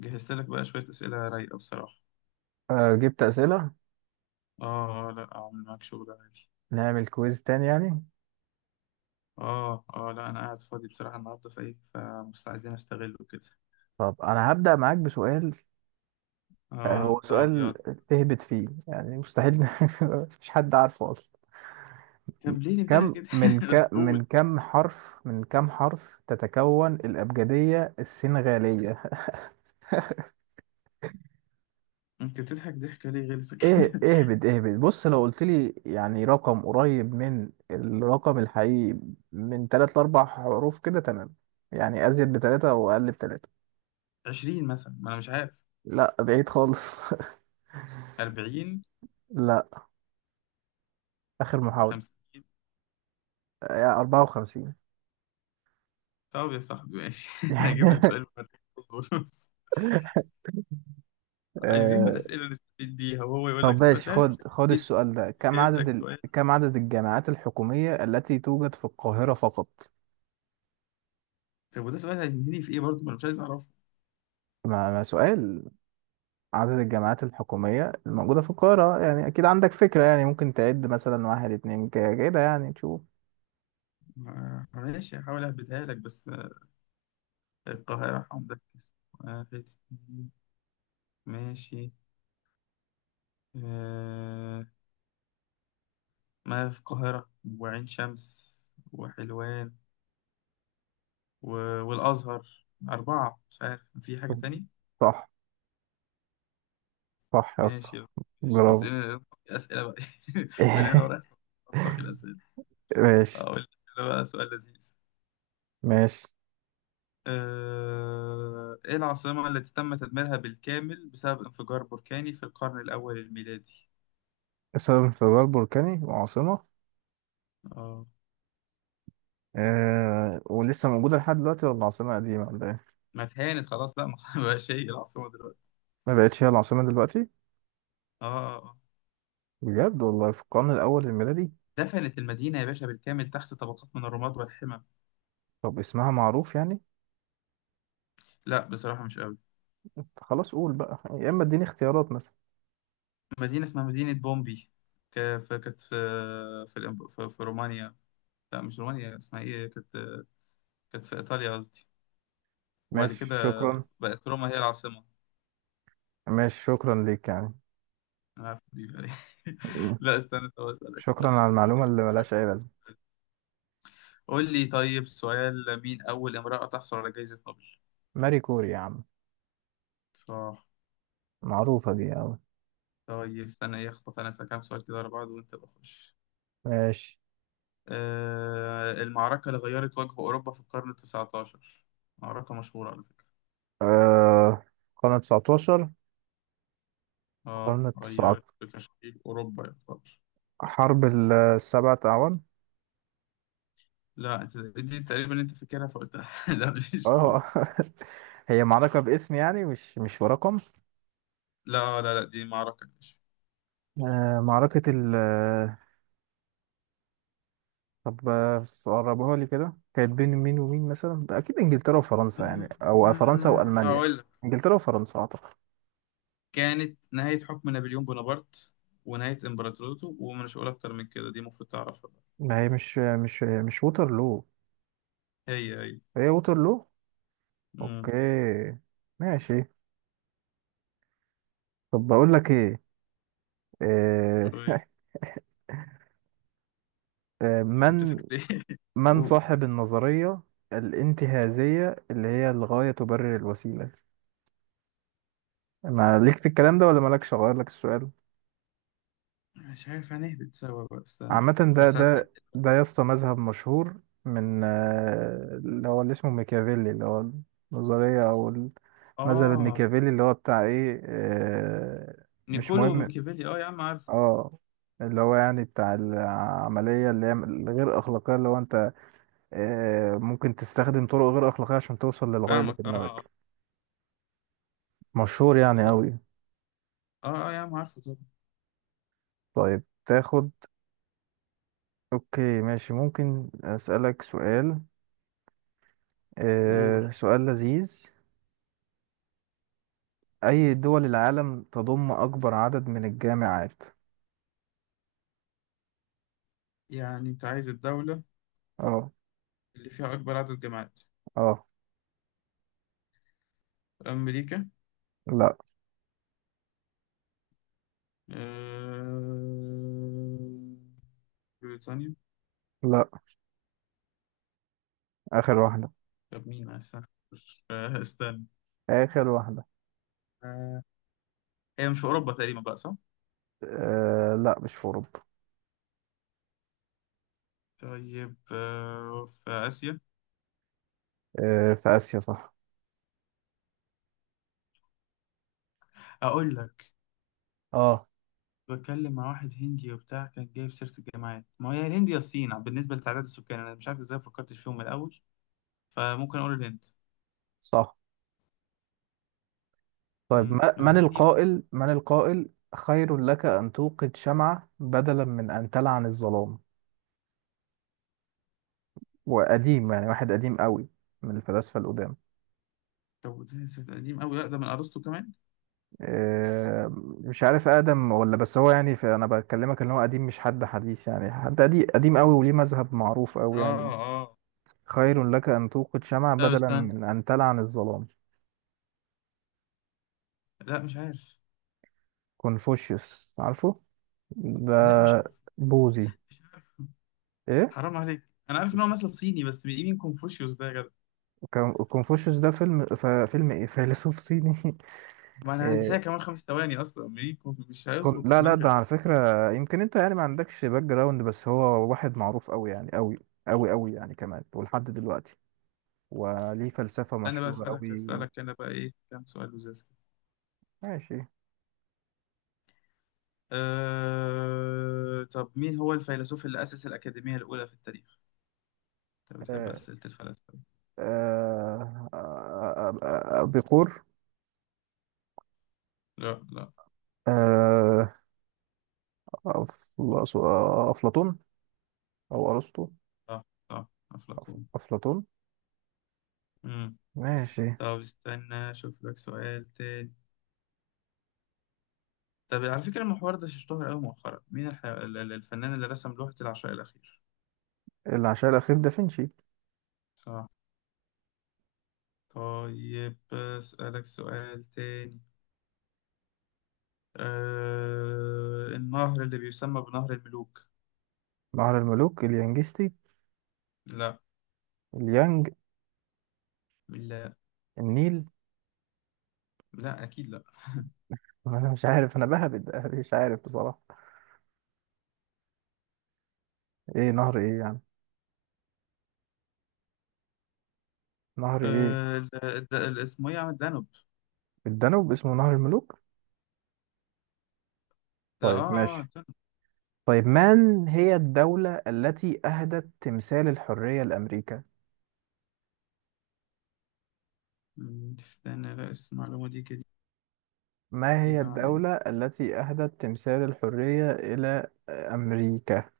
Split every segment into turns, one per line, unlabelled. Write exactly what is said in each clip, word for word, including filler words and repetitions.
جهزت لك بقى شوية أسئلة رايقة بصراحة.
آه، جبت أسئلة.
آه آه، لا أعمل معاك شغل عادي.
نعمل كويز تاني يعني.
آه آه لا أنا قاعد فاضي بصراحة النهاردة فإيه فمست عايزين أستغله كده.
طب، أنا هبدأ معاك بسؤال. آه، هو
آه طب
سؤال
يلا.
تهبط فيه يعني، مستحيل مفيش حد عارفه أصلا.
طب ليه نبدأها
كم
كده؟
من ك...
قول.
من كم حرف من كم حرف تتكون الأبجدية السنغالية؟
أنت بتضحك ضحكة ليه غلسة
إيه،
كده؟
اهبد اهبد. بص، لو قلت لي يعني رقم قريب من الرقم الحقيقي، من تلات لأربع حروف كده تمام. يعني أزيد بتلاتة أو أقل بتلاتة.
عشرين مثلا، ما أنا مش عارف.
لا، بعيد خالص
أربعين.
لا. آخر محاولة.
خمسين.
يا أربعة وخمسين؟
طب يا صاحبي ماشي، أنا هجيب لك سؤال مفرق. اصبر بس. عايزين
آه،
أسئلة نستفيد بيها، وهو يقول
طب
لك السؤال
ماشي.
ده أنا
خد
مش
خد
هستفيد بيه.
السؤال ده. كم
جايب
عدد
لك
ال...
سؤال.
كم عدد الجامعات الحكومية التي توجد في القاهرة فقط؟
طب وده سؤال هينهيني في إيه برضه؟ ما أنا مش عايز أعرفه.
ما ما سؤال. عدد الجامعات الحكومية الموجودة في القاهرة، يعني أكيد عندك فكرة، يعني ممكن تعد مثلا واحد، اتنين، ك- كده، يعني تشوف.
ما- ماشي، هحاول أهبدها لك بس. آه، القاهرة هنركز. واحد، اتنين، ماشي، آه. ما في القاهرة، وعين شمس، وحلوان، و... والأزهر. أربعة، مش عارف في حاجة تاني.
صح. صح يا اسطى.
ماشي. ماشي بس
برافو
أنا أسئلة بقى، من هنا ورايح أنتقي الأسئلة.
ماشي،
أقول لك، ده بقى سؤال لذيذ.
ماشي.
آه... إيه العاصمة التي تم تدميرها بالكامل بسبب انفجار بركاني في القرن الأول الميلادي؟
بسبب انفجار بركاني، وعاصمة؟
آه
آه، ولسه موجودة لحد دلوقتي، ولا عاصمة قديمة، ولا إيه؟
ما اتهانت خلاص، لا ما بقاش هي العاصمة دلوقتي.
ما بقتش هي العاصمة دلوقتي؟
اه، آه، آه.
بجد والله، في القرن الأول الميلادي؟
دفنت المدينة يا باشا بالكامل تحت طبقات من الرماد والحمم.
طب، اسمها معروف يعني.
لا بصراحة مش قوي.
خلاص، قول بقى، يا إما اديني اختيارات مثلا.
مدينة اسمها مدينة بومبي. ك- ف- كانت في في, الإم- في في رومانيا. لا مش رومانيا، اسمها ايه كانت؟ كانت في إيطاليا قصدي. وبعد
ماشي،
كده
شكرا.
بقت روما هي العاصمة.
ماشي، شكرا ليك يعني.
أنا عارف دي. لا استنى، طب أسألك
شكرا
سؤال
على
لذيذ.
المعلومة
سيبك-
اللي
سيبك.
ملهاش أي لازمة.
قول لي طيب سؤال، مين أول امرأة تحصل على جائزة نوبل؟
ماري كوري يا عم.
صح.
معروفة دي أوي.
طيب استنى، ايه اخبط انا في كام سؤال كده ورا بعض وانت بخش.
ماشي.
آه، المعركة اللي غيرت وجه أوروبا في القرن التسعتاشر، معركة مشهورة على فكرة.
آه قرن تسعتاشر. قرن
اه، غيرت
تسعتاشر.
في تشكيل أوروبا يعتبر.
حرب ال- السبعة أعوام.
لا انت دي تقريبا انت فاكرها فقلتها، لا مش دي.
اه هي معركة باسم يعني، مش مش برقم.
لا لا لا، دي معركة مش...
آه معركة ال. طب، آه، قربها لي كده. كانت بين مين ومين مثلا؟ ده اكيد انجلترا وفرنسا يعني، او آه، فرنسا
أمم،
والمانيا.
أقول لك،
انجلترا وفرنسا اعتقد.
كانت نهاية حكم نابليون بونابرت ونهاية إمبراطوريته، ومش هقول أكتر من كده، دي المفروض تعرفها بقى.
ما هي مش، آه، مش آه، مش ووترلو؟
هي هي.
هي ووترلو. اوكي،
مم.
ماشي. طب، بقول لك ايه. آه،
أوي.
آه،
انت
من
بتضحك ليه؟
من صاحب النظرية الانتهازية اللي هي الغاية تبرر الوسيلة؟ ما ليك في الكلام ده، ولا مالكش، اغير لك السؤال؟
مش عارف هنهبط سوا بقى، استنى.
عامة، ده
بس هتسهل.
ده ده يا اسطى مذهب مشهور، من آه، اللي هو، اللي اسمه ميكافيلي، اللي هو النظرية أو المذهب
اه.
الميكافيلي، اللي هو بتاع إيه، آه، مش
نيكولو
مهم.
وميكافيلي، اه يا عم عارفه.
اه. اللي هو يعني بتاع العملية اللي هي الغير أخلاقية، اللي هو أنت آه، ممكن تستخدم طرق غير أخلاقية عشان توصل للغاية اللي
فاهمك،
في
اه اه آه.
دماغك. مشهور يعني
لا.
أوي.
اه اه يا عم عارفه طبعا.
طيب، تاخد. أوكي، ماشي. ممكن أسألك سؤال؟
قول.
آه، سؤال لذيذ. أي دول العالم تضم أكبر عدد من الجامعات؟
يعني انت عايز الدولة
اه.
اللي فيها أكبر عدد جامعات.
اه.
أمريكا.
لا.
آه... بريطانيا.
لا. آخر واحدة.
طب مين؟ استنى. آه، استنى.
آخر واحدة.
آه... هي مش في أوروبا تقريبا بقى، صح؟
آه، لا، مش في أوروبا.
طيب، آه... في آسيا.
آه، في آسيا، صح.
أقول لك،
اه،
بتكلم مع واحد هندي وبتاع كان جايب سيرة الجامعات، ما هي الهند يا الصين بالنسبة لتعداد السكان، أنا مش عارف إزاي فكرتش فيهم من الأول. فممكن أقول الهند.
صح. طيب،
امم،
ما-
يعني
من
غريب.
القائل من القائل خير لك أن توقد شمعة بدلا من أن تلعن الظلام؟ وقديم يعني، واحد قديم قوي، من الفلاسفة القدام.
طب ده سيرة قديم أوي، أقدم من أرسطو كمان.
آه مش عارف آدم ولا، بس هو يعني في، أنا بكلمك إن هو قديم، مش حد حديث يعني، حد قديم قديم قوي، وليه مذهب معروف قوي يعني.
اه اه.
خير لك أن توقد شمع
لا
بدلا
استنى،
من أن تلعن الظلام.
لا مش عارف.
كونفوشيوس، عارفه؟ ده
لا مش عارف.
بوذي.
مش عارف.
إيه؟
حرام عليك. أنا عارف إن هو
مش،
مثل صيني، بس من مين كونفوشيوس ده يا جدع؟
كون- كونفوشيوس ده فيلم، ف- فيلم، إيه، فيلسوف صيني
ما أنا هنساه
إيه،
كمان خمس ثواني أصلا، مين كونف- مش
كون-
هيظبط في
لا، لا.
دماغي
ده على
أصلا.
فكرة، يمكن أنت يعني ما عندكش باك جراوند، بس هو واحد معروف أوي يعني، أوي، أوي أوي، يعني كمان ولحد دلوقتي، وليه فلسفة
أنا بقى
مشهورة
أسألك،
أوي.
أسألك أنا بقى إيه كام سؤال لزاز.
ماشي.
أه... طب مين هو الفيلسوف اللي أسس الأكاديمية الأولى في التاريخ؟ أنت بتحب
آه
أسئلة الفلاسفة.
آه آه آه آه آه بيقول
لا لا.
آه أف- أفلاطون أو أرسطو.
صح. صح
أف-
أفلاطون.
أفلاطون.
مم.
ماشي.
طب استنى أشوف لك سؤال تاني. طب على فكرة المحور ده اشتهر أوي مؤخرا. مين الح... ال- ال- الفنان اللي رسم لوحة العشاء الأخير؟
العشاء الأخير، دافنشي.
صح. طيب أسألك سؤال تاني. أه... النهر اللي بيسمى بنهر الملوك.
بحر الملوك، اليانجستي.
لا.
اليانج.
لا.
النيل
لا أكيد لا.
أنا مش عارف، أنا بهبد مش عارف بصراحة. إيه نهر، إيه يعني، نهر إيه؟
أه... ال- ال- ال- اسمه إيه يا عم، الدانوب؟
الدانوب اسمه نهر الملوك؟
اه
طيب،
اه
ماشي.
آه.
طيب، من هي الدولة التي أهدت تمثال الحرية لأمريكا؟
مم، استنى، لا بس المعلومة دي
ما هي
جديدة عليا.
الدولة التي أهدت تمثال الحرية إلى أمريكا؟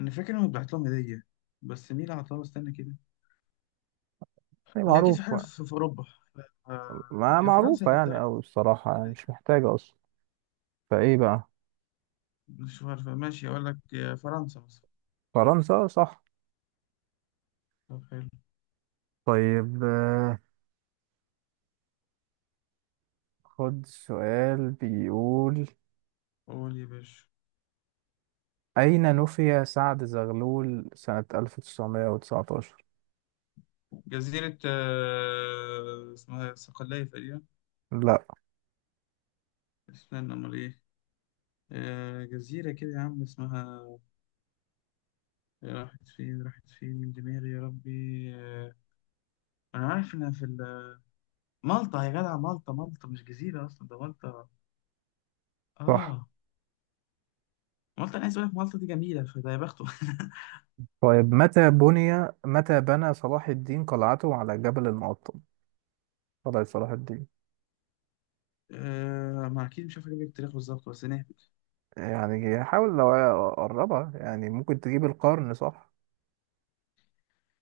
أنا فاكر إنه بعت لهم هدية، بس مين اللي عطاها؟ استنى كده.
دي
هي أكيد في حاجة
معروفة.
في في أوروبا. آه،
ما
يا فرنسا يا
معروفة يعني،
إنجلترا.
أو الصراحة يعني مش محتاجة أصلا. فإيه بقى؟
مش عارفة، ماشي أقول لك يا فرنسا مثلا.
فرنسا، صح.
طب حلو.
طيب، آه، خد سؤال بيقول:
قول يا باشا.
أين نفي سعد زغلول سنة ألف تسعمية وتسعة عشر؟
جزيرة آه، اسمها صقلية تقريبا.
لا.
استنى أمال إيه. آه، جزيرة كده يا عم اسمها... راحت فين، راحت فين من دماغي يا ربي؟ آه، أنا عارف إنها في ال- مالطا يا جدع، مالطا، مالطا، مش جزيرة أصلا ده مالطا.
صح.
اه. مالطا انا عايز اقول لك مالطا دي جميله، فده يا بخته.
طيب، متى بني، متى بنى صلاح الدين قلعته على جبل المقطم، قلعة صلاح الدين؟
آه ما اكيد مش عارف اجيب لك التاريخ بالظبط، بس نهبط.
يعني حاول، لو أقربها يعني، ممكن تجيب القرن صح؟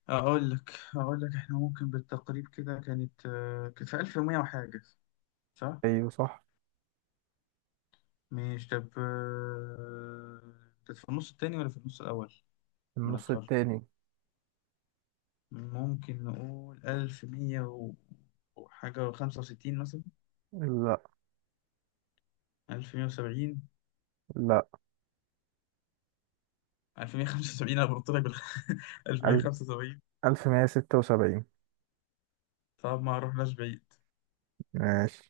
اقول لك، اقول لك احنا ممكن بالتقريب كده، كانت آه كانت في ألف ومية وحاجه. صح.
أيوه، صح.
مش طب آه، كانت في النص التاني ولا في النص الاول من
النص
القرن؟
التاني.
ممكن نقول ألف ومية و- وحاجه، وخمسة وستين مثلا.
لا.
ألف مية وسبعين.
لا.
ألف مية وخمسة وسبعين انا بنط لك بال...
ألف،
ألف مية وخمسة وسبعين.
ألف مية ستة وسبعين.
طب ما رحناش بعيد.
ماشي.